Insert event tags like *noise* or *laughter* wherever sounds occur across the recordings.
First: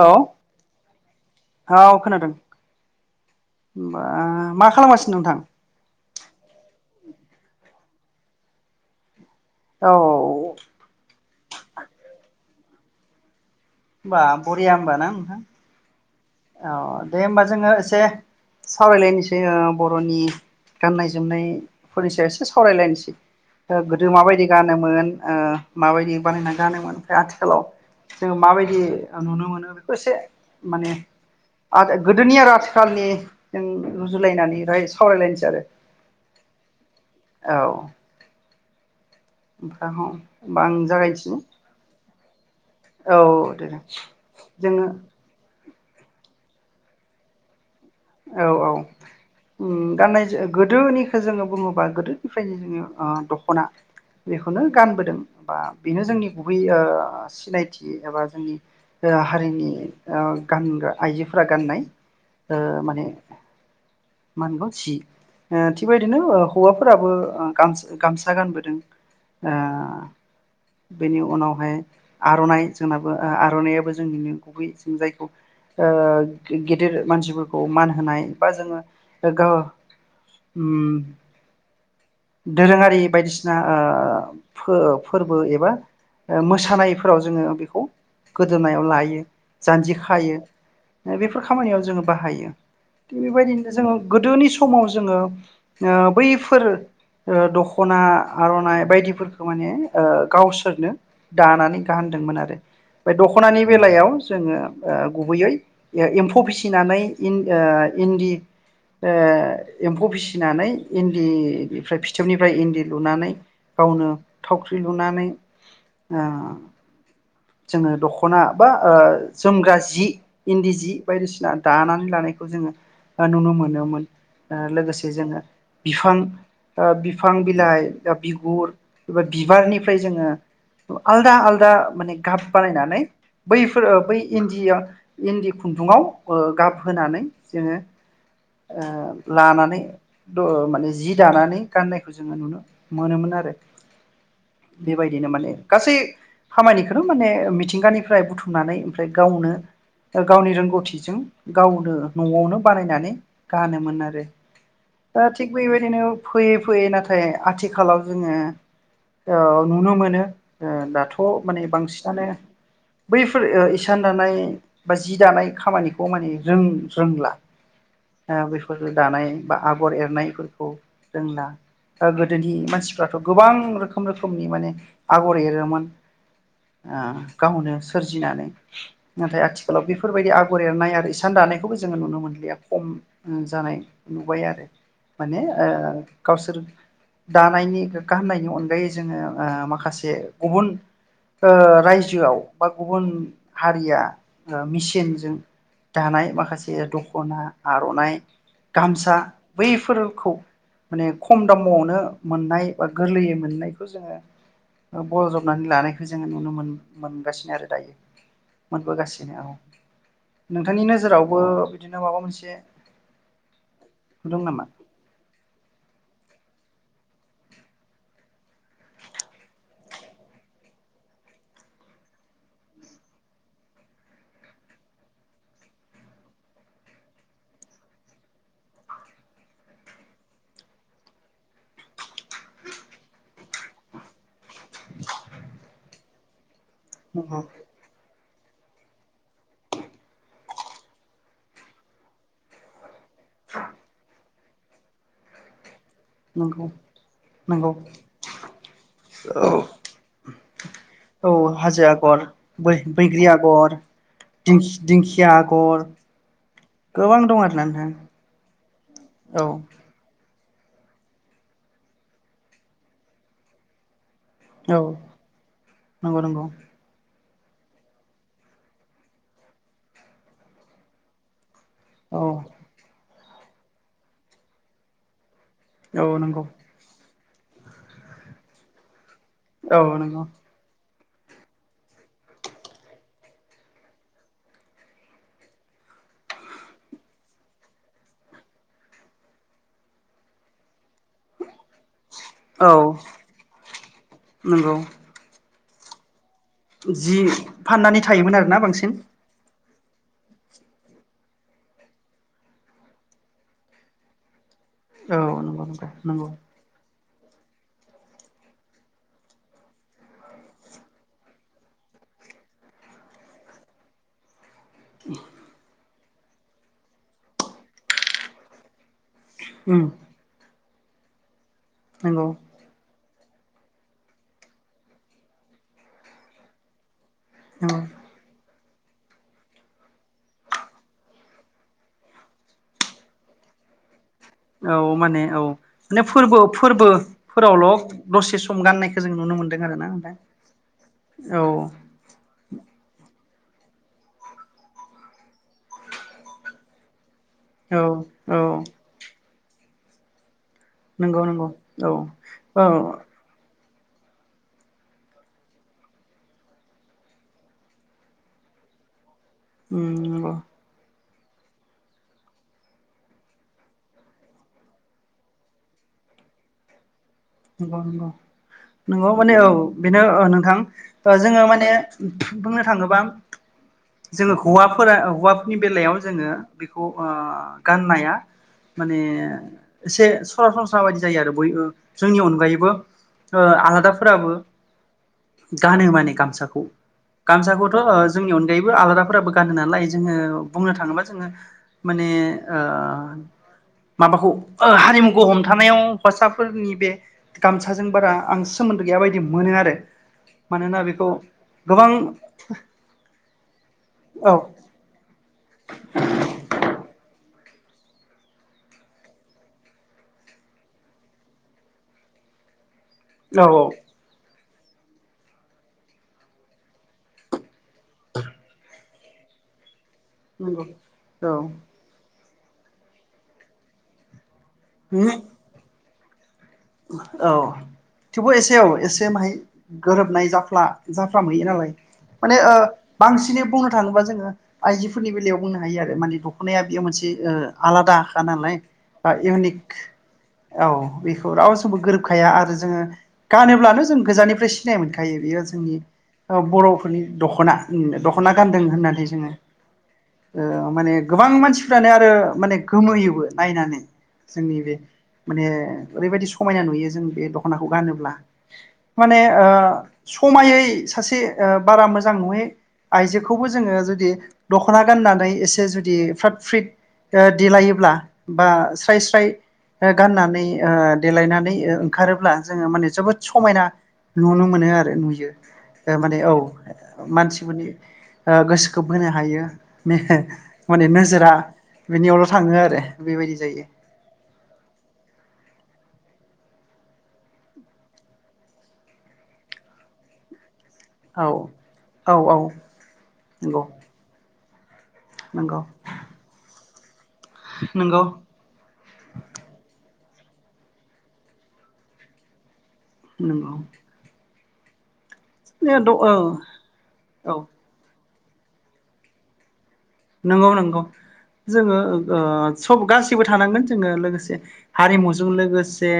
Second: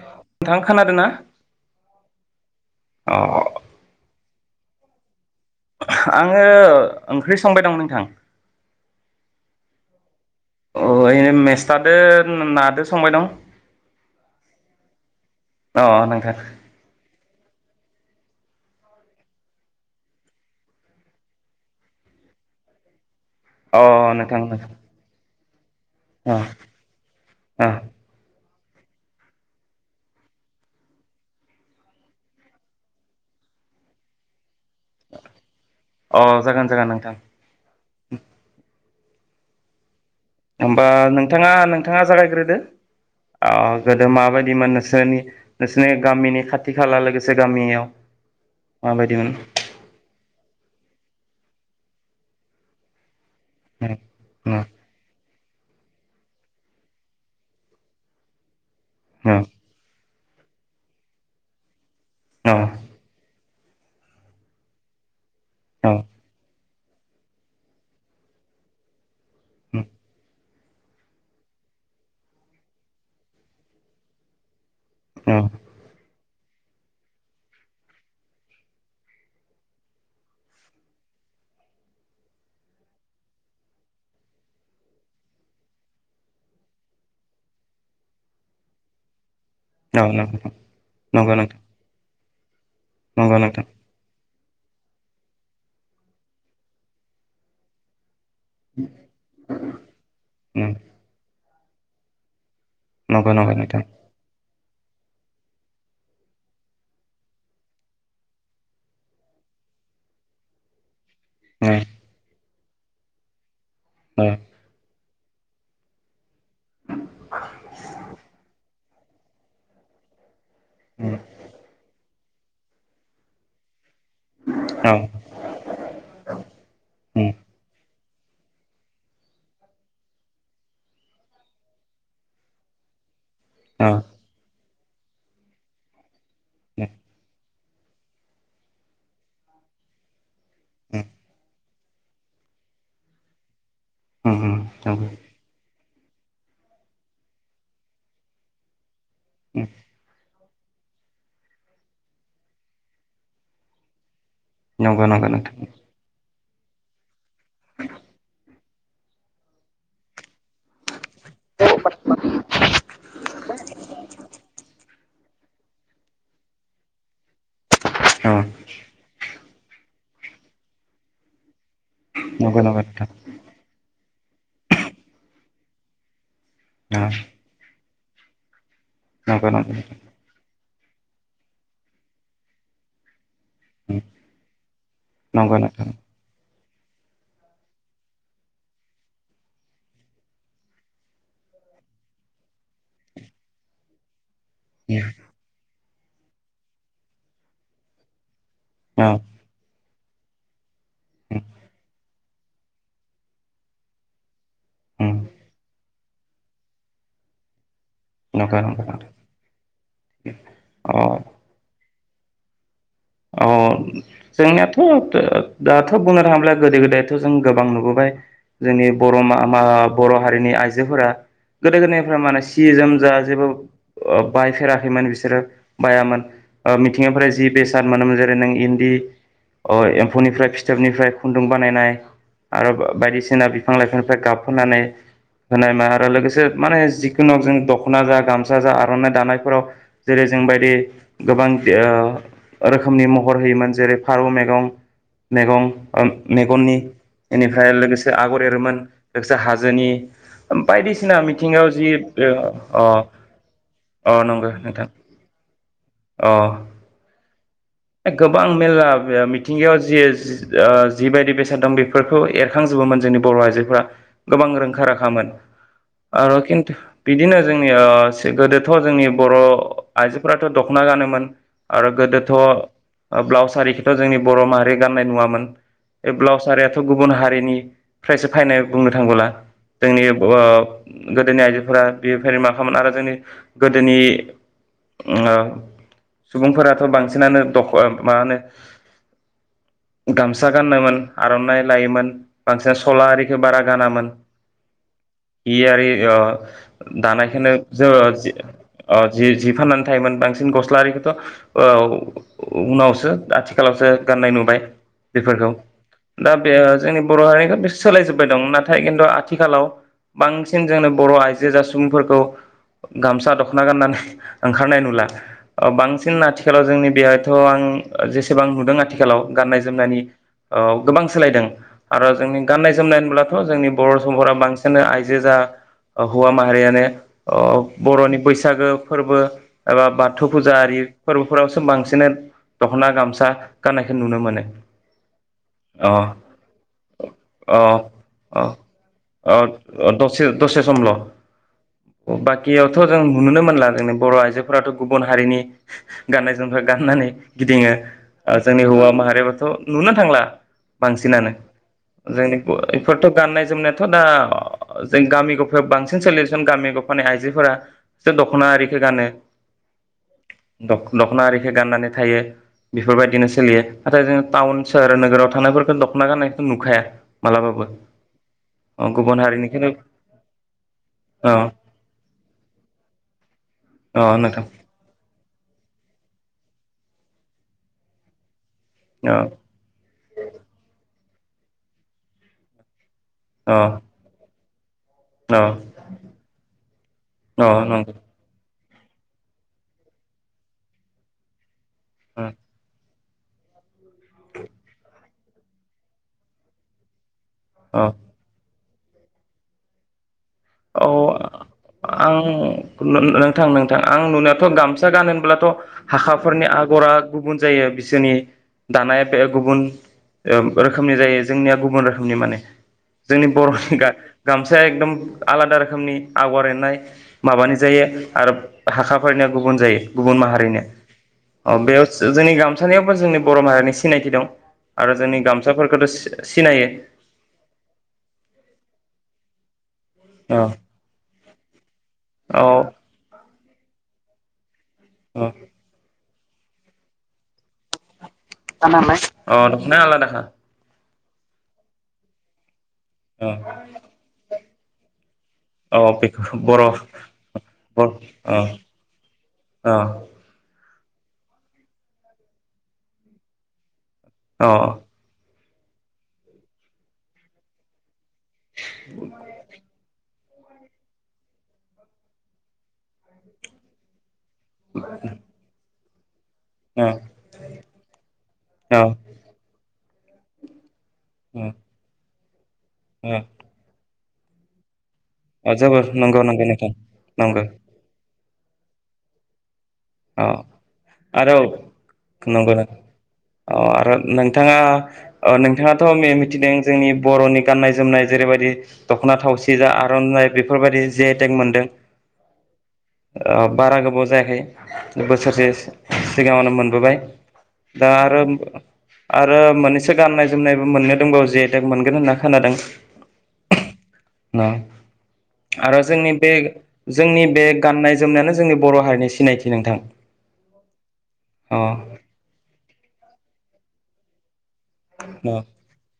औ नोंथां खोनादोंना हाव खोनादों अ बा मा खालामासिनो नोंथां आङो ओंख्रि संबाय दं नोंथां। औ। अ ऐ मेस्थादो नादो संबाय दं। बा बरिआ ओमबा ना नोंथां। अ नोंथां औ दे होमबा जोङो एसे सावरायलायनोसै बर'नि गाननाय जोमनायफोरनि सायाव एसे सावरायलायनोसै। अ ओ गोदो नोंथां माबायदि नोंथां गानोमोन? ओ माबायदि अ बानायनानै गानोमोन ओमफ्राय आथिखालाव अ जों माबाय दि नुनो मोनो बेखौ एसे माने। आ गोदोनि आरो आथिखालनि जों रुजुलायनानै सावरायलायनोसै आरो अ जागोन जागोन नोंथां *inaudible* औ। *unintelligible* होमबा जागायनोसै नोंथाङा नोंथाङा जागायग्रोदो औ अ दे गोदो माबायदिमोन जोङो नोंसोरनि नोंसिनि गामिनि खाथि खाला लोगोसे गामियाव औ औ माबायदिमोन उम गाननाय जो गोदोनि जोङो बुङोबा गोदोनिफ्रायनो जोङो ओ दख खना बेखौनो नंगौ गानबोदों बा बेनो जोंनि गुबै ओ सिनायथि एबा जोंनि ओ हारिनि गानग्रा आइजोफोरा गाननाय। ओ। *unintelligible* जि थिगबायदिनो हौवाफोराबो गाम-गामसा गानबोदों *inaudible* ओ बेनि उनावहाय आर'नाइ जोंनाबो आर'नायाबो जोंनिनो गुबै जों जायखौ ओ गे-गेदेर मानसिफो खौ मान होनाय बा जोङो ग- उम दोरोङारि बायदिसिना ओ फो-फोरबो एबा मोसानायफोराव जोङो बेखौ गोदोनायाव लायो। जान्जि खायो नोंथां नंगौ बेफोर नोंथां खामानियाव जोङो बाहायो थिग बेबायदिनो जोङो गोदोनि समाव जोङो ओ बैफोर ओ दख'ना आर'नाइ बायदिफोरखौ माने ओ नंगौ गावसोरनो दानानै गानदोंमोन आरो। बे नंगौ दख'नानि नोंथां बेलायाव जोङो ओ गुबैयै ए-एम्फौ फिसिनानै इ-इन ओ इन्दि ओ एम्फौ फिसिनानै इन दि निफ्राय इन्दि लुनानै गावनो थावख्रि लुनानै ओं जोङो दख'ना बा ओ जोमग्रा जि इन्दि जि बायदिसिना दानानै लानायख खौ जोङो ओ नुनो मोनोमोन। ओ लोगोसे जोङो बिफां ओ औ बिफां बिलाइ दा बिगुर एबा बिबारनिफ्राय जोङो आलदा आलदा माने गाब बानायनानै औ बैफोर ओ बै इन्दिया इन्दि खुन्दुङाव ओ गाब होनानै जोङो ओ लानानै द माने जि जानानै गाननायखौ जोङो नुनो मोनोमोन आरो उम बेबायदिनो माने गासै खामानिखौनो माने मिथिंगानिफ्राय बुथुमनानै ओमफ्राय गावनो गावनि रोंगौथिजों गावनो न'आवनो बानायनानै गानोमोन आरो नंगौ नंगौ नोंथां ओ फैयै फैयै नाथाय आथिखालाव जोङो औ नुनो मोनो ओ दाथ' माने बांसिनानो बैफोर ओ इसान दानाय बा जि दानाय खामानिखौ माने रों रोंला औ ओ बैफोर दानाय बा आगर एरनायफो खौ जोंना दा गोद गोदोनि नंगौ नंगौ नोंथां मानसिफ्राथ' गोबां रोख खोम रोखोमनि माने आगर एरोमोन ओ औ गावनो सोरजिनानै नाथाय नंगौ नंगौ नंगौ नोंथां आथिखालाव बेफोरबायदि आगर एरनाय आरो इसान दानायखौबो जोङो नुनो मोनलिया खम जानाय औ नुबाय आरो माने ओ गावसोर दानायनि गोग्गा होननायनि अनगायै जोङो ओ माखासे गुबुन ओ राज्योआव बा गुबुन हारिया ओ मेसिनजों दानाय माखासे दख'ना आर'नाइ गामसा बैफोर खौ माने खम दामावनो मोननाय बा गोरलैयै मोननायखौ जोङो ओ बजबनानै लानायखौ जोङो नुनो मोन मोनगासिनो आरो दायो। नंगौ नंगौ मोनबोगासिनो औ नोंथांनि अ नोजोरावबो बिदिनो माबा मोनसे नुदों नामा? जोंनियाथ' ओ दाथ' बुंनो थाङोब्ला गोदो गोदायथ' जों गोबां नुबोबाय जोंनि बर' मा मा बर' हारिनि आइजोफोरा गोदो गोदायनिफ्राय माने सि जोम जा जेबो ओ बायफेराखैमोन बिसोरो बायामोन ओ मिथिंनिफ्राय जि बेसाद मोनोमोन जेरै नों इन्दि ओ एम्फौनिफ्राय फिथोबनिफ्राय खुन्दुं बानायनाय आरो बायदिसिना बिफां लाइफांनिफ्राय गाब होनानै होनाय मा आरो लोगोसे माने नंगौ जिखुनुग जों दख'ना गा गामसा जा आर'नाइ दानायफोराव जेरै जोंबायदि गोबां जि ओ रोखोमनि महर होयोमोन जेरै फारौ मेगं मेगं ओ नंगौ मेगननि नंगौ इनिफ्राय लोगोसे आगर एरोमोन लोगोसे औ हाजोनि बायदिसिना औ मिथिंगायाव हाजो जि आगर अ बैग्रि आगर अ नंगौ नोंथां दिंखिया आगर अ गोबां दं आरोना नोंथां ए गोबां मेरला औ मिथिंगायाव जि ओ जिबायदि बेसाद दं बेफोरखौ एरखांजोबोमोन जोंनि बर' आइजोफोरा। गोबां रोंखा औ राखामोन नंगौ आरो नंगौ किन्तु बिदिनो जोंनि ओ गोदोथ' जोंनि बर' आइजोफोराथ' दख्ना गानोमोन। आरो गोदोथ' औ ब्लाउस आरिखोथ' जोंनि बर' माहारि गान्नाय नुवामोन बे औ नंगौ ब्लाउस आरियाथ' गुबुन हारि निफ्रायसो फैनाय बुंनो थांबोला औ जोंनि ब नंगौ आ गोदोनि आइजोफोरा बेफोर मा खालामामोन आरो जोंनि गोदोनि ओ सुबुंफोराथ' बांसिनानो द ब मा होनो गामसा गाननोमोन आर'नाइ लायोमोन बांसिन औ स'ला आरिखो बारा गानामोन। नंगौ हि आरि अ जि दानायखो नो जोङो फाननानै थायोमोन आरोना बांसिन ओ जि जि फाननानै थायोमोन बांसिन गस्लाारिखोथ' औ। उ-उनावसो आथिखालावसो गाननाय नुबाय। औ बेफोरखौ नंगौ नंगौ नंगौ दा बे जोंनि बर' हारिनिखो सोलायजोबबाय दं नाथाय किन्तु आथिखालाव बांसिन जोंनो बर' आइजो जा सुबुंफोरखौ गामसा दख्ना गाननानै ओंखारनाय नुला ओ बां सिन आथिखालाव जोंनि थ' आं ओ जेसेबां नुदों आथिखालाव गाननाय उम जोमनायनि औ गोबां सोलायदों आरो नंगौ जोंनि गाननाय जोमनाय होमब्ला थ' जोंनि बर' सुबंफोरा बांसिनानो आइजो जा हौवा माहारियानो अ औ बर'नि बैसागो फोरबो एबा बाथौ फुजा आरि फोरबोफोरावसो बांसिन दखना गामसा गाननायखो औ माने औ माने अ फोरबो अ फोरबोफोरावल' दसे अ सम गाननायखो जों नुनो मोनदों अ आरोना दसे दसे समल' औ। नुनो मोनला जोंनि बर' आइजोफोराथ' गुबुन हारिनि गाननाय जोमग्रा गाननानै गिदिङो औ औ जोंनि हौवा माहारिबो त' नुनो थांला नंगौ बांसिनानो नंगौ औ जोंनि औ बेफोरथ' गाननाय जोमनाय दाथ' दा जों गामि गफायाव बांसिन सोलियोसन गामि गफानि आइजोफोरा दख्ना आरिखो गानो। उम नगौ दखना आरिखो गाननानै थायो बेफोरबायदिनो सोलियो नाथाय जोंङो टाउन सोहोर नोगोराव थानायफोरखौ दख'ना गाननायखो नोखाया नंगौ नंगौ नंगौ माने औ हारिनिखौनो बेनो नोंथां जोङो औ माने बुंनो थाङोबा अ जोङो नोंथां हौवाफोरा हौवा नि बेलायाव जोङो बेखौ ओ गाननाया। माने अ एसे सरासनस्रा बायदि। जायो आरो बयबो। जोंनि अनगायैबो। ओ अ आलादाफोराबो। अ गानो माने गामसाखौ अ गामसाखौथ' नंगौ ओ जोंनिया *unintelligible* आलादाफोराबो गानो नालाय जोङो बुंनो थाङोबा जोङो। माने ओ। माबाखौ ओ हारिमु खो हमथानायाव हौवासाफोरनि बे। अ गामसाजों बारा आं सोमोन्दो गैय बायदि मोनो आरो। मानोना औ बेखौ गोबां आं नो-नोंथां नोंथां आं औ नुनायाथ' गामसा गानो होनब्लाथ' हाखाफोरनि आगरा। गुबुन जायो बिसोरनि दानाया बे गुबुन उम रोखोमनि जायो जोंनिया गुबुन रोखोमनि माने। जोंनि औ औ बर'नि गा गामसाया एकदम। आलादा रोखोमनि आगर एरनाय माबानि। जायो आरो हाखा फैनाया गुबुन जायो। गुबुन माहारिनि नंगौ औ अ बेयावसो। जोंनि गामसानियावबो जोंनि बर' माहारिनि सिनायथि दं। आरो जोंनि गामसाफोरखौथ' सि औ थेवबो एसे औ एसे माहाय। गोरोबनाय औ जाफ्ला जाफ्रामहैयो नालाय माने औ ओ बांसिनै। फुंआव थांनोबा जोङो। आइजोफोरनि औ बेलायाव बुंनो हायो आरो माने द ख'नाया बेयो मोनसे आलादा। खा नालाइ आ अ इउनिक दख'ना आलादाखा औ। बेखौ रावजोंबो गोरोबखाया आरो जोङो। औ गानोब्लानो जों गोजाननिफ्राय *unintelligible* आयो बेयो जोंनि औ बेखौ अ बर' औ बर'फोरनि दख'ना-दख'ना गानदों होननाथाय जोङो औ ओ माने गोबां मानसिफ्रानो आरो माने गोमोयोबो नायनानै। औ जोंनि बेे माने ओरैबायदि समायना नुयो जों बे दख'नाखौ गानोब्ला। माने ओ समायै सासे ओ बारा मोजां नङै आइजोखौबो जोङो जुदि दख'ना गाननानै एसे जुद दि फ्राद फ्रिट के देलायोब्ला बा स्राय स्राय गाननानै आ देलायनानै ओंखारोब्ला जोङो माने औ जोबोद समायना नुनो मोनो आर नुयो जोबोर माने नंगौ औ नंगौ नोंथां नंगौ मानसिफोरनि ओ गोसोखौ बोनो हायो। औ माने नोजोरा आरौ बिनियावल' थाङो नंगौ नो आरो बेबायदि अ जायो आरो नोंथाङा नों थाङाथ' मि-मिथिदों जोंनि बर'नि गान्नाय जोमनाय जेरैबायदि दख'ना थावसि जा आर'नाइ बेफ फोरबायदि जि आइ औ टेक मोनदों औ औ ओ नंगौ बारा गोबाव जायाखै *inaudible* बोसोरसे नंगौ सिगाङावनो मोन बोबाय दा नंगौ आरो आरो मानैस गाननाय जोमनायबो मोननो दंबावो जि आइ टेक मोनगोन होनना खोनादों नोंगौ *unintelligible* आरो जोंनि बे जोंनि औ बे गाननाय जोमनायानो जोंनि बर' हारिनि सिनायथि नोंथां नंगौ नंगौ जोङो अ ओ सब गासिबो थानांगोन जोङो लोगोसे हारिमुजों लोगोसे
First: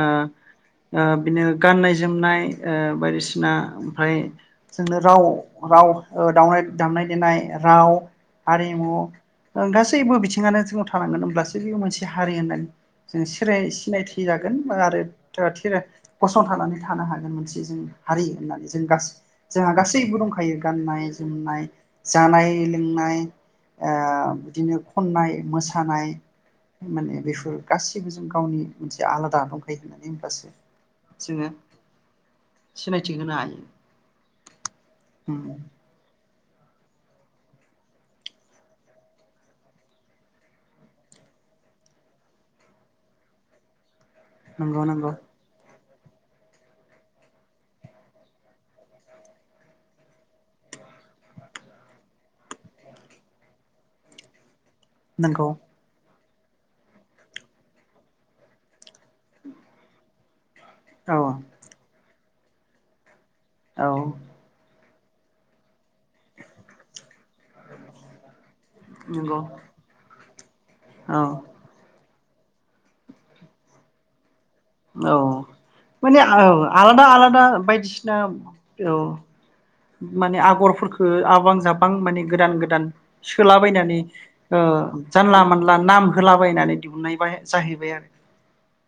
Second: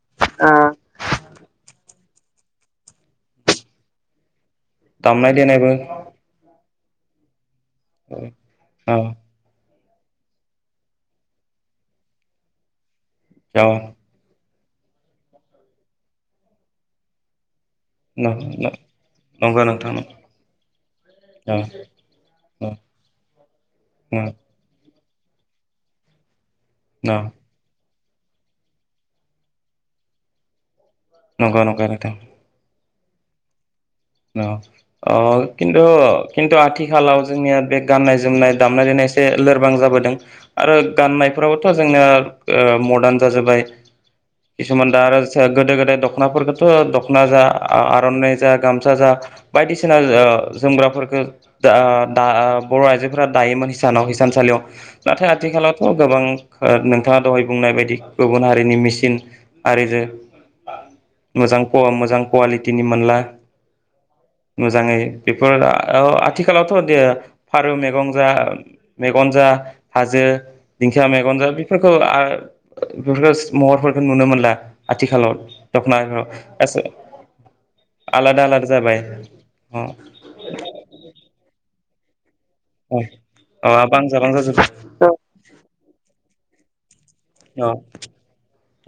ओ अ ओ बिनो गाननाय जोमनाय ओ बायदिसिना ओमफ्राय जोंनो राव दामनाय देनायबो राव दावउनाय दामनाय देनाय राव हारिमु औ ओ गास गासैबो बिथिङानो जोंनाव थानांगोन होमब्लासो बे मोनसे हारि होननानै जों सिराय औ सिनायथि जागोन गोन गसंथानानै थानो हागोन मोनसे जों हारि होननानै जों नंगौ जोंहा नोंथां गासैबो नंगौ दंखायो गाननाय जोमनाय जानाय लोंनाय ओ उम बिदिनो खननाय मोसानाय माने बेफोर गाससिबो गाससिबो जों गावनि मोनसे आलादा दंखायो होननानै होनब्लासो नंगो नंगौ नोंथां सिनायथि होनो हायो औ अ खिन्थु खिन्थु आथिखालाव जोंनिया बे गाननाय जोमनाय दामनाय देनायसे लोरबां जाबोदों आरो गाननायफ्राबोथ' जोंनिया ओ मदार्न जाजोब्बाय नंगौ कसुमान दा नंगौ आरो सो गोदो गोदाय दख'नाफोरखौथ' दख'ना जा आर'नानाय जा गाम गामसाजा बायदिसिना जोमग्राफोरखौ बर' आइजोफोरा दायोमोन हिसानाव हिसानसालियाव नाथाय नंगौ आथिखालावथ' गोबां ओ नोंथाङा दहाय बुंनाय बायदि गुबुन हारिनि मेसिन आरिजो औ मोजां फव मोजां कवालिटिनि मोनला औ मोजाङै बेफोर आथिखालावथ' दे फारौ मैगं जा मेगन नंगौ जा हाजो दिंखिया औ मेगन जा बेफोरखौ आ बेफोरखौ महरफोरखौ नुनो मोनला औ आथिखालाव माने दख'नाफोराव औ गासै आलादा आलादा बायदिसिना आलादा आलादा औ जाबाय अ माने आगरफोरखौ आबांजाब बां मानि गोदान गोदान अ अ सोलाबायनानै बांजा बांजा ओ जाजोब्बाय जानला मोनला नाम होला बायनानै दिहुननाय अ जाहैबाय आरो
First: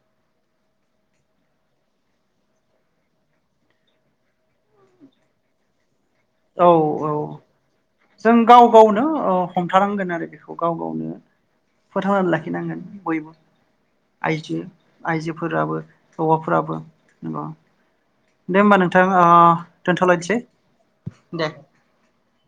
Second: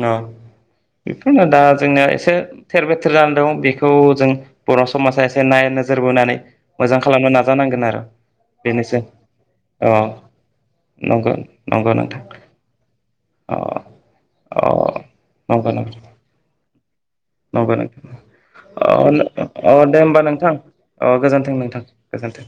अ। बेफोरनो दा जोंनिया एसे थेर बेथेर जानानै दं बेखौ जों बर' समाजा एसे नायनो। औ औ आरो जों गाव बेनोसै गावनो ओ अ हमथानांगोन आरो बेखौ गाव गावनो नंगौ नंगौ नोंथां फोथांनानै लाखिनांगोन बय अ आइजो अ नंगौ आइजोफोराबो नंगौ हौवाफोराबो। नंगौ *unintelligible* अ अ दे होमबा नोंथां ओ दे होमबा दोनथ'लायनोसै नोंथां अ दे। गोजोन्थों नोंथां। गोजोन्थों।